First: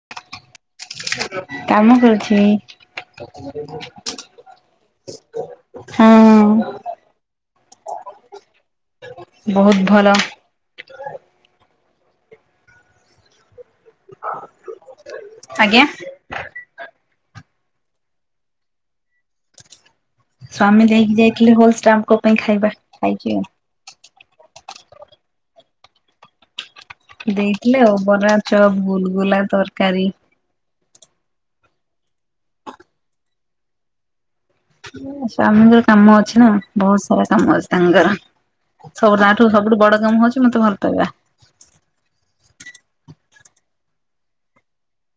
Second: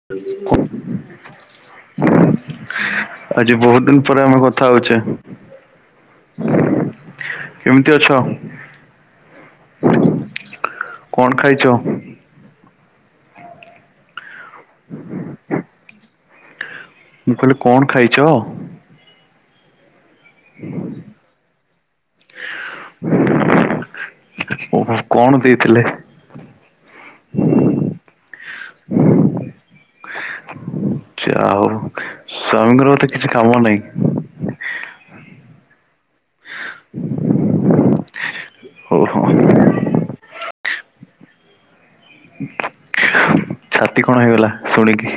[inaudible] କାମ କରୁଛି। ଆଜି ବହୁତ ଦିନ ପରେ ଆମେ କଥା ହଉଚେ, ହଁ କେମିତି ଅଛ? ବହୁତ ଭଲ। କଣ ଖାଇଚ? ଆଜ୍ଞା। ମୁଁ କହିଲି କଣ ଖାଇଚ? ସ୍ଵାମୀ ଦେଇକି ଯାଇଥିଲେ ହୋଲ ଷ୍ଟାମ୍ କ ପାଇଁ ଖାଇବା ଖାଇଚି ଆଉ। ଓହୋ କଣ ଦେଇଥିଲେ? ଦେଇଥିଲେ ଆଉ ବରା ଚପ୍ ଗୁଲଗୁଲା ତରକାରୀ। ଯା ହଉ ସ୍ୱାମୀଙ୍କର ବୋଧେ କିଛି କାମ ନାହିଁ - ସ୍ୱାମୀଙ୍କର କାମ ଅଛି ନା ବହୁତ ସାରା କାମ ଅଛି ତାଙ୍କର। ସବୁ ଓହୋ ନାଠୁ ସବୁଠୁ ବଡ କାମ ହଉଚି ମତେ ଭଲ ପାଇବା। ଛାତି କଣ ହେଇଗଲା ଶୁଣିକି।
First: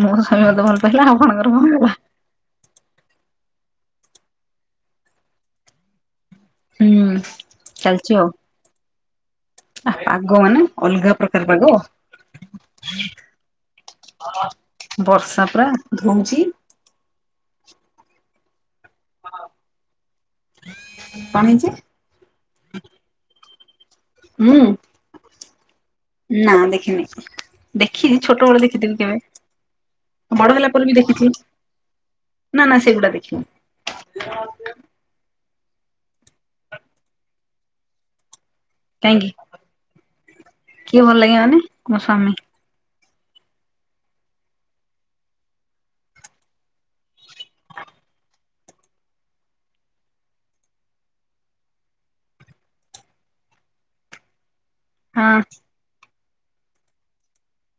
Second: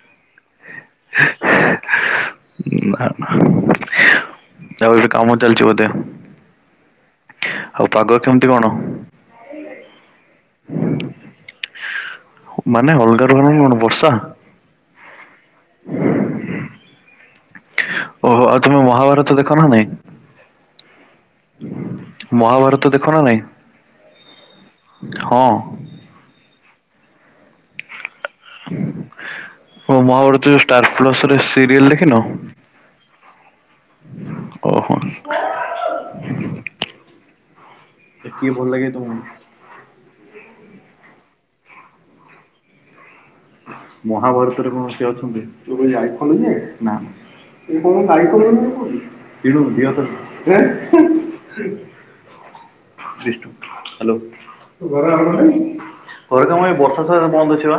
ମୋ ସ୍ୱାମୀ ମତେ ଭଲ ପାଇଲା ଆପଣଙ୍କର କଣ ଗଲା। ନା ନା ତାବେ ବି କାମ ଚାଲଛି ବୋଧେ। ହୁଁ ଆଉ ପାଗ କେମିତି କଣ? ଆହା ପାଗ ମାନେ ଅଲଗା ପ୍ରକାର ପାଗ। ମାନେ ଅଲଗା [unintelligible] କଣ ବର୍ଷା? ବର୍ଷା ପରା ଧୋଉଚି। ଓହୋ ଆଉ ତୁମେ ମହାଭାରତ ଦେଖ ନା ନାଇଁ? କଣ ହେଇଛି ମହାଭାରତ ଦେଖ ନା ନାଇଁ? ହୁଁ। ହଁ। ନା ଦେଖିନି ଦେଖିଚି ଛୋଟ ବଳେ ଦେଖିଥିବି କେବେ। ଓଁ ମହାଭାରତ ବଡ ଯୋଉ ହେଲା ପରେ ଷ୍ଟାର ବି ଦେଖିଛି ପ୍ଲସରେ ସିରିଏଲ ଦେଖିନ? ନା ନା ସେଗୁଡା ଦେଖିନି ଓହୋ। [inaudible] କିଏ ଭଲ ଲାଗେ? ତମକୁ କାହିଁକି, କିଏ ଭଲ ଲାଗେ ମାନେ ମୋ ସ୍ଵାମୀ। ମହାଭାରତରେ କଣ ସିଏ ଅଛନ୍ତି? [inaudible] ହ୍ୟାଲୋ [unintelligible] ହଁ। ଘର କାମ ଏଇ ବର୍ଷ ସାରା ବନ୍ଦ ଅଛି ବା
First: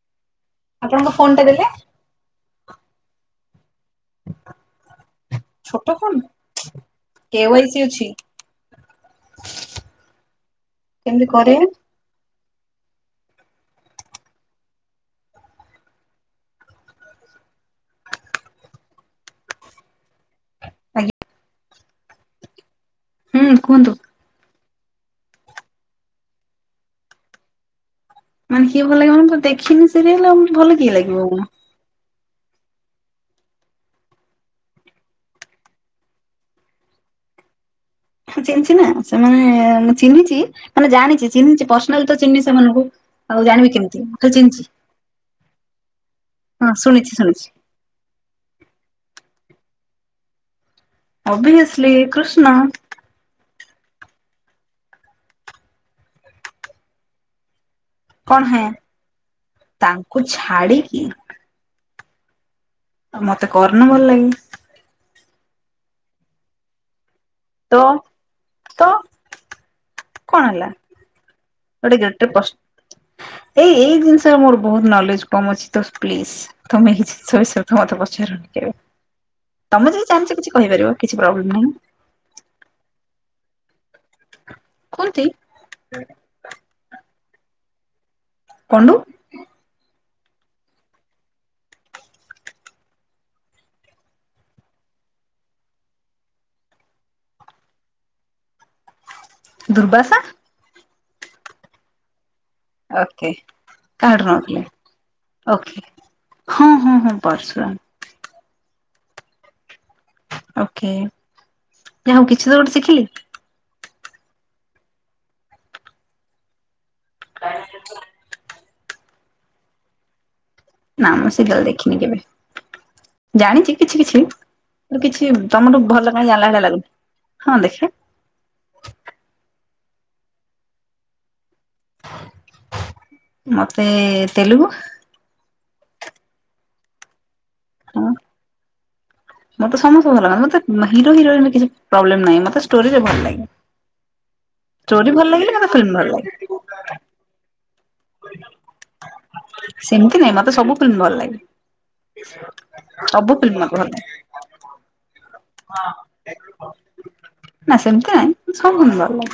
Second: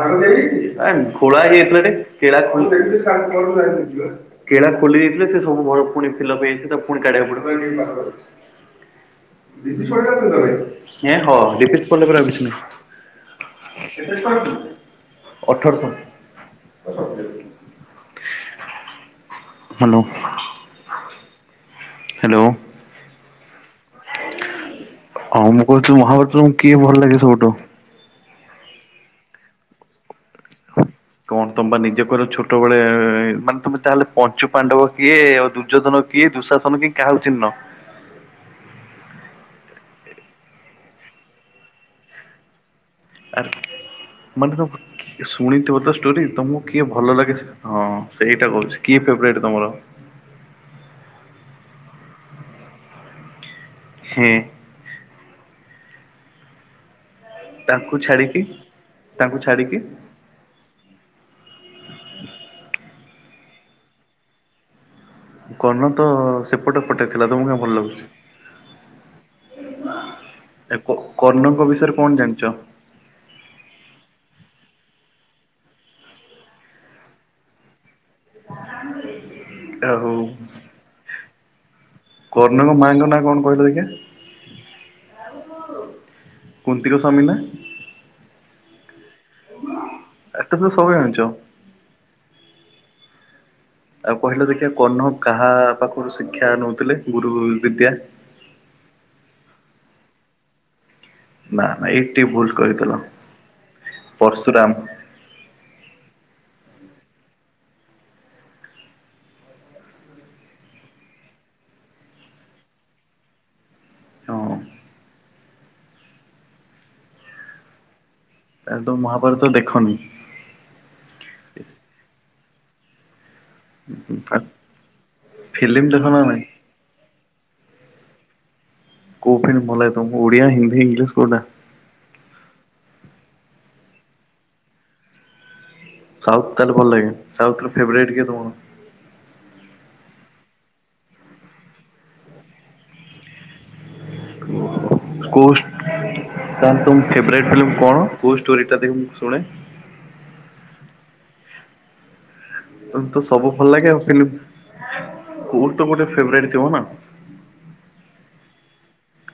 ପାଗ ଦେଇଦେଇଚି ଆପଣଙ୍କ ଫୋନ ଖୋଳା ଟା ହେଇ ଦେଲେ ଯାଇଥିଲାରେ [inaudible] କେଳା ଖୋଲି ଦେଇଥିଲେ ସେ ସବୁ ଘର ଛୋଟ ପୁଣି ଫୋନ ଫିଲପ ହେଇଯାଇଚି ତାକୁ ପୁଣି କଢ଼ିଆକୁ କେୱାଇସି ପଡିବ ଅଛି କେମିତି କରେଇବେ? [unintelligible] ଅଠରଶହ। ହ୍ୟାଲୋ। ଆ୍ [unintelligible] ହ୍ୟାଲୋ। ହୁଁ କୁହନ୍ତୁ। ହଁ ମୁଁ କହୁଥିଲୁ ମହାଭାରତ ତମକୁ କିଏ ଭଲ ଲାଗେ ସବୁଠୁ। ମାନେ କିଏ ଭଲ ଲାଗୋନେ ଦେଖିନି ସିରିଆଲ ଭଲ କିଏ ଲାଗେ। କଣ ତ ନିଯେ କହିଲ ଛଟ ଗୋଟେବେଳେ ମାନେ ତମେ ଚାହେଲେ ପଞ୍ଚୁ ପାଣ୍ଡବ କିଏ ଆଉ ଦୁର୍ଯ୍ୟୋଧନ କିଏ ଦୁଃଶାସନ କିଏ କାହାର ଚିହ୍ନ। ଚିହ୍ନିଚି ଛିି ନା ସେମାନେ ମୁଁ ଚିହ୍ନିଛି ମାନେ ଜାଣିଛି ଚିହ୍ନିଛି ପର୍ସନାଲ ତ ଚିହ୍ନି ସେମାନଙ୍କୁ। ଆଉ ଆରେ ଜାଣିବି କେମିତି ମୁଁ ଖାଲି ମାନେ ଚିହ୍ନିଛି ତ ଶୁଣିଥିବୋ ତେ ଷ୍ଟୋରି ତମକୁ ହଁ କିଏ ଶୁଣିଛି ଭଲ ଲାଗେ ଶୁଣିଛି ସେ ହଁ ସେଇଟା କହୁଛି କିଏ ଫେବରାଇଟ୍ ତମର। ଅବଭିିୟସ୍ଲି କୃଷ୍ଣ। ହୁଁ। [unintelligible] ତାଙ୍କୁ ଛାଡିକି ତାଙ୍କୁ ଛାଡିକି। ଛାଡ଼ିକି ଆଉ ମତେ କର୍ନ ଭଲ ଲାଗେ। କର୍ନ ତ ସେପଟେ ପଟେ ଥିଲା ତମକୁ କାହିଁ ତ ଭଲ ଲାଗୁଛି। ତ କଣ ହେଲା ଏ କର୍ଣ୍ଣଙ୍କ ଗୋଟେ ବିଷୟରେ କଣ ଗେଟରେ ପଶ ଜାଣିଛ? ଏଇ ଏଇ ଜିନିଷରେ ମୋର ବହୁତ ନଲେଜ କମ ଅଛି ତ ପ୍ଲିଜ। ତମେ ଏ ଜିନିଷ ବିଷୟରେ ତ ମତେ ପଚାରନି କେବେ ତମେ ଆଉ ଯଦି ଜାଣିଛ କି କହିପାରିବ କିଛି ପ୍ରୋବ୍ଲେମ୍ ନାହିଁ। କର୍ଣ୍ଣଙ୍କ ମାଙ୍କ ନା କଣ କହିଲ ଦେଖିଆ? କୁନ୍ତି, କଉନ୍ତି କ ସ୍ୱାମୀ ନା। କନ୍ତୁ [unintelligible] ତ ସବୁ ଜାଣିଛ। ଆଉ କହିଲେ ଦେଖିବା କହ୍ନ କାହା ପାଖରୁ ଶିକ୍ଷା ନଉଥିଲେ ଗୁରୁ ବିଦ୍ୟା। ଦୁର୍ବାସା। ନା ନା ଏଇଠି ଭୁଲ କହିଦେଲ ଓକେ କାହାଠୁ ନଉଥିଲେ ପର୍ଶୁରାମ। ଓକେ ହଁ ହଁ ହଁ ପର୍ଶୁରାମ। ଓକେ ଯାହା ହଉ କିଛି ତ ଗୋଟେ ଶିଖିଲି। ହଉ [unintelligible] କ [unintelligible] ଏ ତ ମହାଭାରତ ଦେଖନି। ନା ମୁଁ ସିରିଏଲ୍ ଦେଖିନି କେବେ ଜାଣିଛି। କିଛି କିଛି କିଛି ତମଠୁ ଫିଲ୍ମ ଦେଖ ଭଲ ନା କାମ ନାଇଁ? ଜାଣିଲା ଭଳିଆ ଲାଗୁଚି ହଁ ଦେଖିଆ। କଉ ଫିଲ୍ମ ଭଲ ଲାଗେ ତ ଓଡ଼ିଆ ହିନ୍ଦୀ ଏଙ୍ଗିଲିଶ କୋଉଟା। ମତେ ତେଲୁଗୁ। ସାଉଥ ତାହେଲେ ଭଲ ଲାଗେ ସାଉଥ୍ ହଁ ଫେରାଇଟ୍ କିଏ ତମର। ମତେ ସମସ୍ତେ ଭଲ ଲାଗେ ମତେ ହର ହିରୋଇନ କିଛି ପ୍ରୋବ୍ଲେମ ନାହିଁ ମତେଷ୍ଟୋରିରେ ଭଲ ଲାଗେ। ହୁ [unintelligible] ଷ୍ଟୋରି ଭଲ ଲାଗିଲେ ମତେ ଫିଲ୍ମ ଭଲ ଲାଗେ। ତାହେଲେ ଫୋଭାର୍ଟ ଫିଲ୍ମ କଣଦେଖ ମୁଁ ଶୁଣେ। ସେମିତି ନାଇଁ ମତେ ସବୁ ଫିଲ୍ମ ଭଲ ଲାଗେ। ତମକୁ ତ ସବୁ ଭଲ ଲାଗେ ଆଉ ଫ୍ଲିମ କୋଉଟି ତ ଗୋଟେ ଫେବୁଇଟେ ଥିବ ନା। ନା ସେମିତି ନାଇଁ ସବୁ ଭଲ ଲାଗେ।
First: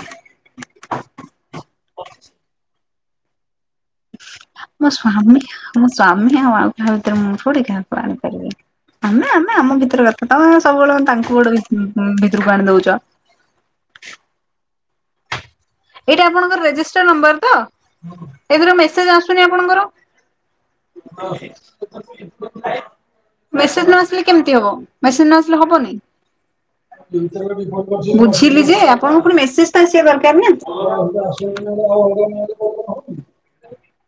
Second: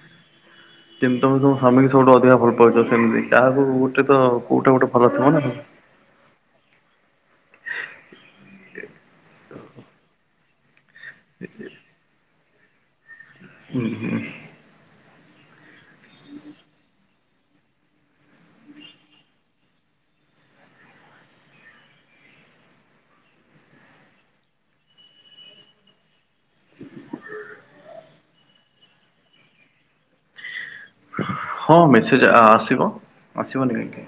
ଯେମିତି ତମ ତମ ସ୍ୱାମୀକୁ ସବୁଠୁ ଅଧିକା ଭଲ ପାଉଛ ସେମିତି କାହାକୁ ତ କୋଉଟା ଗୋଟେ ମୋ ଭଲ ଥିବ ସ୍ଵାମୀ ନା? ମୋ ସ୍ଵାମୀ ଆଉ ଆଉ କାହା ଭିତରେ ମୁଁ ଡିକାନ କରିବି [unintelligible] ଆମେ ଆମେ ଆମ ଭିତରେ କଥା ତମେ ସବୁବେଳେ ତାଙ୍କୁ ଗୋଟେ ଭିତରକୁ ଭିତରକୁ ଆଣି ଦଉଛ। ହୁଁ ହୁଁ। ଏଇଟା ଆପଣଙ୍କର ରେଜିଷ୍ଟର ନମ୍ବର ତ ଏଥିର ମେସେଜ ଆସୁନି ଆପଣଙ୍କର? ହଉ [unintelligible] [inaudible] ମେସେଜ ନ ଆସିଲେ କେମିତି ହବ ମେସେଜ ନ ଆସିଲେ ହବନି। [inaudible] ବୁଝିଲି ଯେ ଆପଣଙ୍କୁ ଫୁଣି ମେସେଜ ତ ଆସିବା ଦରକାର ନା। ଆସ ହଁ ମେସେଜ୍ ଆ [unintelligible] ଆସିବ ଆସିବନି କାହିଁକି।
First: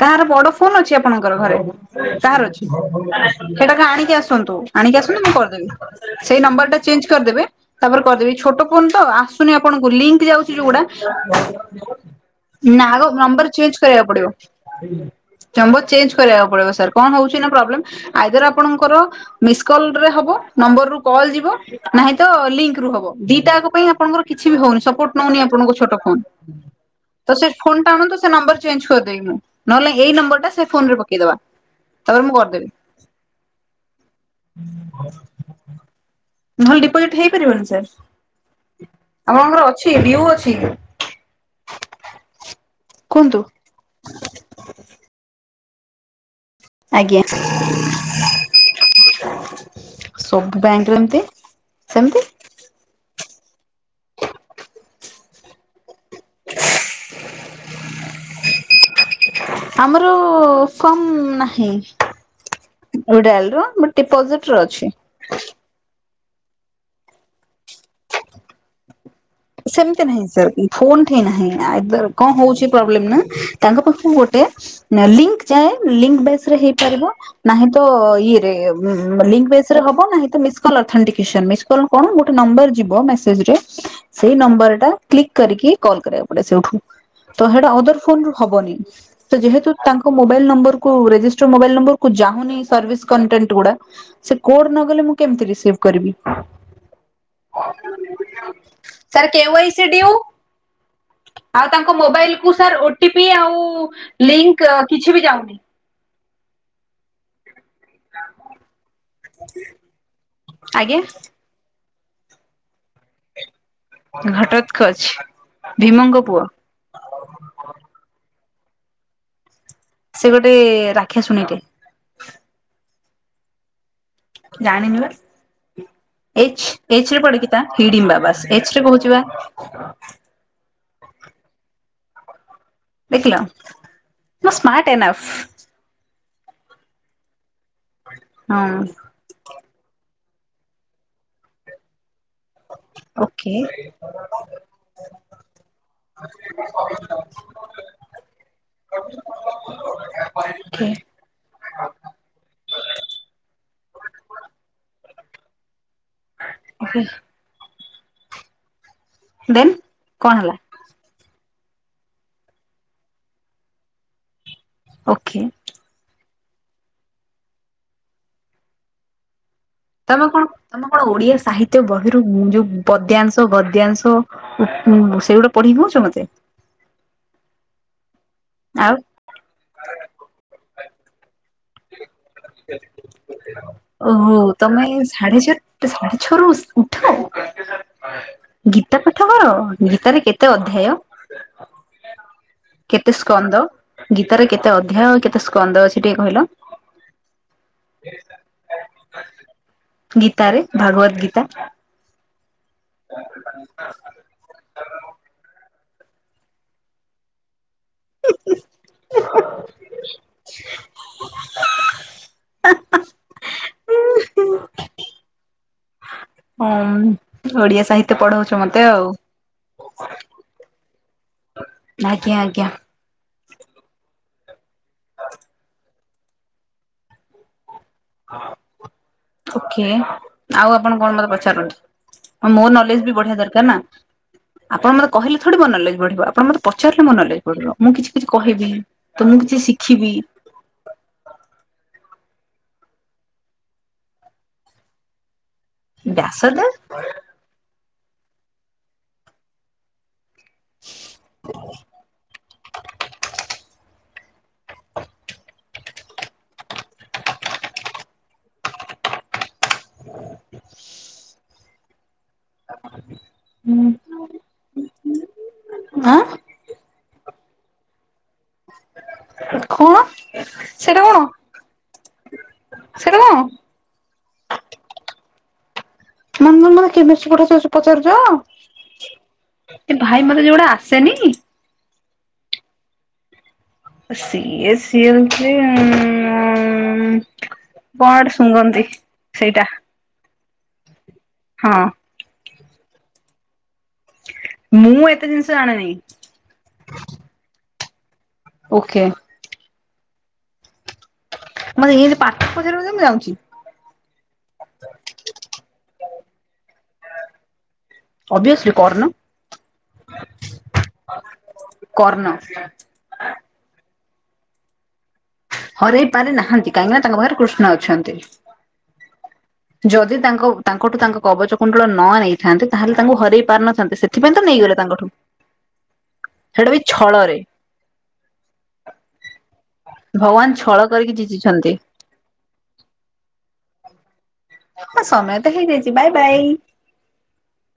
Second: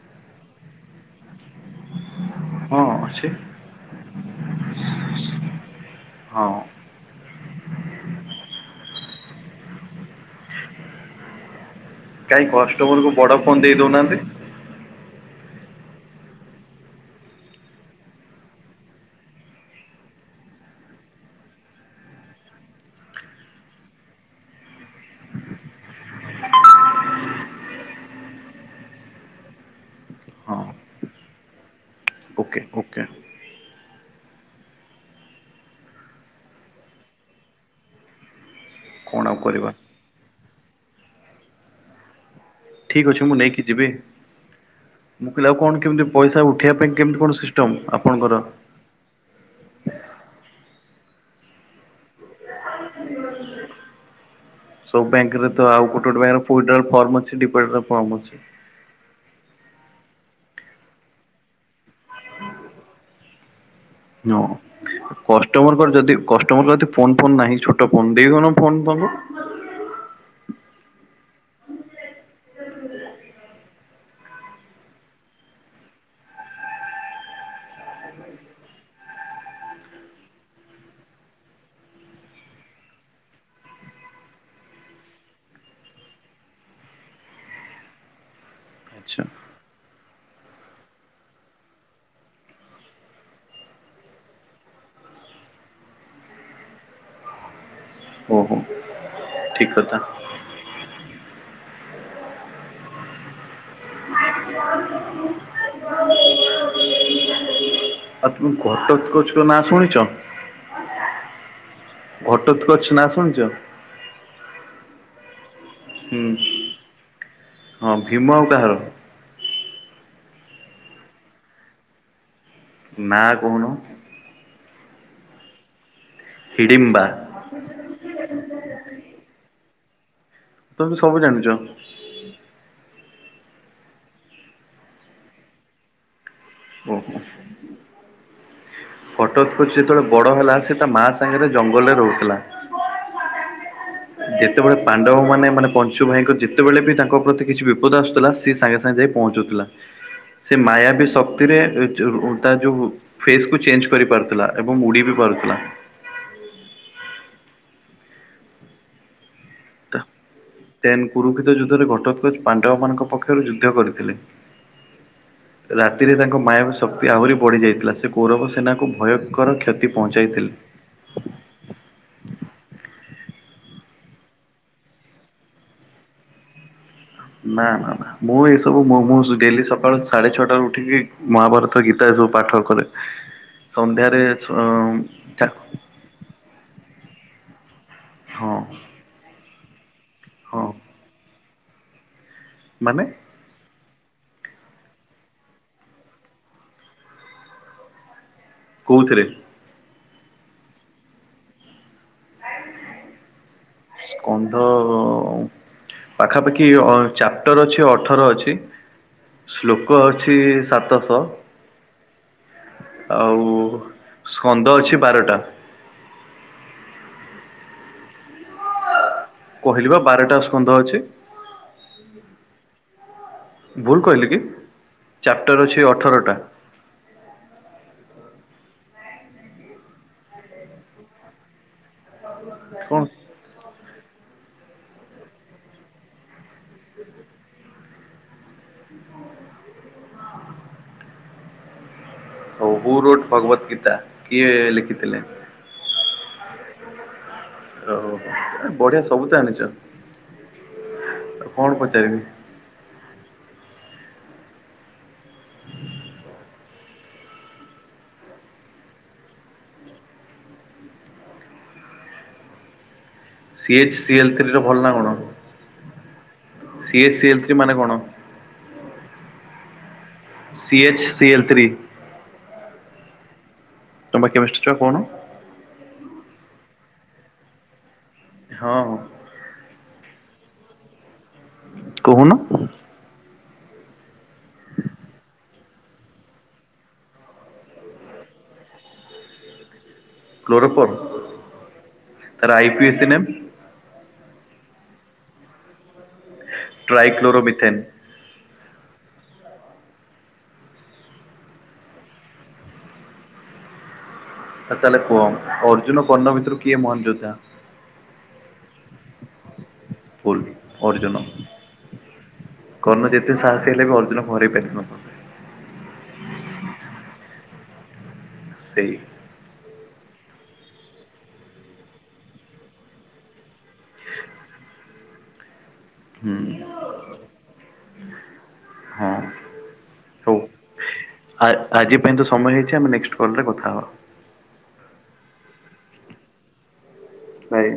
କାହାର ବଡ ଫୋନ୍ ଅଛି ଆପଣଙ୍କର ଘରେ କାହାର ଅଛି? ହଁ ଅଛି ସେଟାକୁ ଆଣିକି ଆସନ୍ତୁ ଆଣିକି ଆସନ୍ତୁ ମୁଁ କରିଦେବି ସେଇ ହଁ ନମ୍ବର ଟା ଚେଞ୍ଜ କରିଦେବେ। ତାପରେ କରିଦେବି ଛୋଟ ଫୋନ୍ ତ ଆସୁନି ଆପଣଙ୍କୁ ଲିଙ୍କ୍ ଯାଉଚି ଯୋଉଗୁଡା କାହିଁ ନା ଆଗ କଷ୍ଟମରକୁ ବଡ଼ ନମ୍ବର ଫୋନ୍ ଦେଇ ଚେଞ୍ଜ କରିବା ଦେଉନାହାନ୍ତି ପଡିବ। ଚମ୍ବର ଚେଞ୍ଜ କରିବାକୁ ପଡିବ ସାର୍ କଣ ହଉଚି ନାଁ ପ୍ରୋବ୍ଲେମ୍ ଆଇଦର ଆପଣଙ୍କର ମିସ୍ କଲରେ ହବ ନମ୍ବର ରୁ କଲ୍ ଯିବ ନାହିଁ ତ ଲିଙ୍କ୍ ରୁ ହବ ଦିଟା ଅଙ୍କ ପାଇଁ ଆପଣଙ୍କର କିଛି ବି ହଉନି ସପୋର୍ଟ ନଉନି ଆପଣଙ୍କ ଛୋଟ ଫୋନ୍। ତ ସେ ଫୋନ୍ ଟା ଆଣତୁ ସେ ନମ୍ବର ଚେଞ୍ଜ କରିଦେବି ମୁଁ। ନହେଲେ ଏଇ ନମ୍ବର ଟା ହଁ ସେ ଫୋନ୍ ରେ ପକେଇଦବା ତାପରେ ମୁଁ ଓକେ କରିଦେବି। ଓକେ [inaudible] ଭଲ ଡିପୋଜିଟ୍ ହେଇପାରିବନି ସାର୍। କଣ ଆଉ ହଁ ହଁ କରିବା ଅଛି ନିୟୁ ଅଛି। ଠିକ୍ ଅଛି ମୁଁ କୁହନ୍ତୁ ନେଇକି ଯିବି ମୁଁ କହିଲି ଆଉ କଣ କେମିତି ପଇସା ଉ ପଠେଇବା ପାଇଁ ଆଜ୍ଞା କେମିତି କଣ ସିଷ୍ଟମ୍ ଆପଣଙ୍କର? [inaudible] ସବୁ ବ୍ୟାଙ୍କ୍ ରେ ଏମତି ସେମିତି। ସବୁ ବ୍ୟାଙ୍କ୍ ରେ ତ ଆଉ ଗୋଟେ ଗୋଟେ ବ୍ୟାଙ୍କ୍ ରେ ଫୁଲ୍ ଲକ୍ ଫର୍ମ ଅଛି ଡିପୋଜିଟ୍ ଫର୍ମ ଅଛି। [inaudible] ଆମର ସମ ନାହିଁ। ରୁଡ଼ାଆଲୁଅ ବଟ୍ ନୋ କଷ୍ଟମରଙ୍କ ଯଦି କଷ୍ଟମର ଫୋନ୍ ଫୋନ୍ ନାହିଁ ଛୋଟ ଫୋନ୍ ଦେଇଦଉନ ଫୋନ୍ ତାଙ୍କୁ। ସେମିତି ନାହିଁ ସାର୍ ଫୋନ୍ ଠି ନାହିଁ ଆଇଦର କଣ ହଉଚି ପ୍ରୋବ୍ଲେମ୍ ନାଁ ତାଙ୍କ ପାଖରୁ ଗୋଟେ ନା ଲିଙ୍କ୍ ଯାଏ ଲିଙ୍କ୍ ବେସ୍ ରେ ହେଇପାରିବ। ନାହିଁ ତ ଇଏରେ ଲିଙ୍କ୍ ବେଶ୍ ରେ ହବ ନାହିଁ ତ ମିସ୍ କଲ୍ ଅର୍ଥନିକେଶନ୍ ମିସ୍ କଣ କଣ ଗୋଟେ ନମ୍ବର ଯିବ ମେସେଜ୍ ରେ ସେଇ ନମ୍ବର ଟା କ୍ଲିକ୍ କରିକି କଲ୍ କରିବାକୁ ପଡେ ସେଇଠୁ ତ ସେଟା ଅଦର ଫୋନ୍ ରୁ ହବନି। ଆଚ୍ଛା ତ ଯେହେତୁ ତାଙ୍କ ମୋବାଇଲ ନମ୍ବରକୁୁ ରେଜିଷ୍ଟର ମୋବାଇଲ ନମ୍ବର କୁ ଯାହୁନି ସର୍ଭିସ୍ କଣ୍ଟେଣ୍ଟ ଗୁଡା। ସେ କୋଡ୍ ନ ଗଲେ ମୁଁ କେମିତି ରିସିଭ୍ କରିବି। ଓହୋ ତାର କେଉଁ ଠିକ୍ ଆଇସି କଥା ଡିଉ। ଆଉ ତାଙ୍କ ମୋବାଇଲ କୁ ସାର୍ ଓଟିପି ଆଉ ଲିଙ୍କ୍ କିଛି ବି ଯାଉନି। ଘଟତ୍ କୋଚ୍ ଙ୍କ ନାଁ ଶୁଣିଚ? ଆଜ୍ଞା। ଘଟତ୍ କୋଚ୍ ନା ଶୁଣିଚ? ଘଟତ୍ କୋଚ୍ ହୁଁ ଭୀମଙ୍କ ପୁଅ। ହଁ ଭୀମ ଆଉ କାହାର? ସେ ଗୋଟେ ରାକ୍ଷା ଶୁଣି ଟେ। ନାଁ କୁହୁନୁ? ଜାଣିନି ବା ହୁଁ ଏଚ୍ ହିଡିମ୍ବା ଏଚ୍ ରେ ପଡେକି? ତା ହିଡିମ୍ବାବାସ୍ ଏଚ୍ ରେ କହୁଚିବା। ତୁମେ ସବୁ ଜାଣିଚ। ଦେଖିଲ ମୁଁ ସ୍ମାର୍ଟ ଏନାଫ୍। ଆଜ୍ଞା। [unintelligible] ବଟରସ୍କଚ୍ ଯେତେବେଳେ ବଡ଼ ହେଲା ସେ ତା ମା ସାଙ୍ଗରେ ଜଙ୍ଗଲରେ ରହୁଥିଲା। ଓକେ। ଯେତେବେଳେ ପାଣ୍ଡବ ମାନେ ମାନେ ପଞ୍ଚୁ ଭାଇଙ୍କ ଯେତେବେଳେ ବି ତାଙ୍କ ପ୍ରତି କିଛି ବିପଦ ଆସୁଥିଲା ସେ ସାଙ୍ଗେ ସାଙ୍ଗେ ଯାଇ ପହଞ୍ଚୁଥିଲା ସେ ଓକେ ମାୟା ବି ଶକ୍ତିରେ ଏ ଯୋଉ ତା ଯୋଉ ଫେସ୍ କୁ ଚେଞ୍ଜ କରି ପାରୁଥିଲା ଏବଂ ଉଡି ବି ପାରୁଥିଲା। [unintelligible] ଦେନ୍ କଣ ହେଲା। ତେନ୍ କୁରୁକ୍ଷତ ଯୁଦ୍ଧରେ ଘଟୋତ୍କଜ ପାଣ୍ଡବ ମାନଙ୍କ ପକ୍ଷରୁ ଯୁଦ୍ଧ କରିଥିଲେ। ଓଖେ। ରାତିରେ ତାଙ୍କ ମାୟାବି ଶକ୍ତି ଆହୁରି ବଢି ଯାଇଥିଲା ସେ କୌରବ ସେନାକୁ ଭୟଙ୍କର କ୍ଷତି ତମେ କଣ ପହଞ୍ଚାଇଥିଲେ। ତମେ କଣ ଓଡିଆ ସାହିତ୍ୟ ବହିରୁ ଯୋଉ ପଦ୍ୟାଂଶ ଗଦ୍ୟାଂଶ ଉଁ ଉଁ ସେଉରା ପଢିକି କହୁଛ ମତେ ନା ନା ନା ମୁଁ ଏସବୁ ଆଉ ମୁଁ ମୁଁ ଡେଲି ସକାଳୁ ସାଢେ ଛଅଟାରୁ ଉଠିକି ମହାଭାରତ ପାଠ ଗୀତା ଏ ଯୋଉ ପାଠ କରେ ସନ୍ଧ୍ୟାରେ ଓହୋ ତମେ ସାଢେ ଠାକୁ ଚାର ସାଢେ ଛଅରୁ ଉ ଉଠ ହଁ ଗୀତା ପାଠ କର ଗୀତାରେ କେ କେତେ ହଁ ଅଧ୍ୟାୟ? ମାନେ କେତେ ସ୍କନ୍ଦ ଗୀତା ରେ କେତେ ଅଧ୍ୟାୟ କେତେ ସ୍କନ୍ଦ ଅଛି ଟିକେ କହିଲ? ଦି ଟା। କୋଉଥିରେ? ଗୀତ ରେ ଭାଗବତ ଗୀତା। [unintelligible] କନ୍ଧ ପାଖାପାଖି ଅ ଚାପ୍ଟର ଅଛି ଅ ଅଠର ଅଛି ଶ୍ଲୋକ ଅଛି ସାତଶ ଆଉ ସ୍କନ୍ଦ ଅଛି ବାରଟା। ହୁଁ ଓଡିଆ ସାହିତ୍ୟ ପଢଉଛୁ ମତେ ଆଉ। କହିଲିବା ବାରଟା ସ୍କନ୍ଧ ଅଛି। ଆଜ୍ଞା ଆଜ୍ଞା। ଭୁଲ୍ କହିଲି କି ଚାପ୍ଟର ଅଛି ଅଠରଟା। ଓକେ ଆଉ ଆପଣ କଣ ମତେ ପଚାରନ୍ତୁ? ଆଉ ମୋର କଣ? ନଲେଜ୍ ବି ବଢିଆ ଦରକାର୍ ନା। ଆପଣ ମତେ କହିଲେ ଥଡି ମୋ ନଲେଜ୍ ବଢିବ ଆପଣ ମତ ପାଚାରିଲେ ମୋ ନଲେଜ୍ ବଢିବ ମୁଁ କିଛି କିଛି କହିବି ତ ମୁଁ କିଛି ଶିଖିବି। ହୋଉ ଉରୋଟ ଭଗବତ୍ ଗୀତା କିଏ ଲେଖିଥିଲେ? ବ୍ୟାସଦେବ୍। ଓ ବଢିଆ ସବୁ ତ ଆଣିଚ। ଆଉ କଣ ପଚାରିବି? [inaudible] ସିଏଚ୍ ସିଏଲ୍ ଥ୍ରୀର ଭଲ ନାଁ କଣ? ଆଁ? ସିଏ ସିଏଲ୍ ଥ୍ରି ମାନେ କଣ? କଣ? C H C L three. ସେଟା କଣ? ତମେ ବା କେମିଷ୍ଟ୍ର ଛୁଆ କହୁନ। ମାନ୍ ତମେ ମତେ କେମିଷ୍ଟ୍ରୀ ପାଠ [unintelligible] ପଚାରୁଚ? ହଁ-ହଁ। ଏ ଭାଇ ମତେ ଯୋଉ ଗୋଟା ଆସେନି କହୁନ? C H C L three ଉଁ କଣ ଗୋଟେ ଶୁଙ୍ଘନ୍ତି ସେଇଟା। [unintelligible] ହଁ। ତାର ଆଇ ପି [unintelligible] ନେମ୍? ମୁଁ ଏତେ ଜିନିଷ ଜାଣନି। Trichloromethane. ଓକେ। ମତେ ଏନ୍ତି ପାଠ ପଚାରିବ ଯଦି ମୁଁ ଯାଉଚି। ଆ ତାହେଲେ କୁହ ଅର୍ଜୁନ କର୍ଣ୍ଣ ଭିତୁରୁ କିଏ ମହନ୍ ଯୋଦ୍ଧା? ଅବିଅସ୍ଲି କର୍ଣ୍ଣ। ଭୁଲ୍ ଅର୍ଜୁନ, କର୍ଣ୍ଣ କର୍ଣ୍ଣ ଯେତେ ସାହସୀ ହେଲେ ବି ଅର୍ଜୁନକୁ ହରେଇ ପାରିବନି। ହରେଇ ପାରି ନାହାନ୍ତି କାହିଁକିନା ତାଙ୍କ ପାଖେରେ କୃଷ୍ଣ ଅଛନ୍ତି। ସେଇ ଯଦି ତାଙ୍କ ତାଙ୍କଠୁ ତାଙ୍କ କବଚ କୁଣ୍ଡଳ ନ ନେଇଥାେନ୍ତେ ତାହେଲେ ତାଙ୍କୁ ହରେଇ ପାରି ନଥାନ୍ତେ, ସେ ସେଥିପାଇଁ ତ ନେଇଗଲେ ତାଙ୍କଠୁ। [inaudible] ସେଇଟା ବି ଛଳରେ। ହଁ ହଉ ଭଗବାନ୍ ଛଳ କରିକି ଆ- ଜିତିଛନ୍ତି। ଆଜି ପାଇଁ ତ ସମୟ ହେଇଚି, ଆମେ ନେକ୍ସଟ୍ କଲ୍ ରେ କଥା ହବା। ହଁ ସମୟ ତ ହେଇଯାଇଚି ବାଇ-ବାଇ। ବାଏ।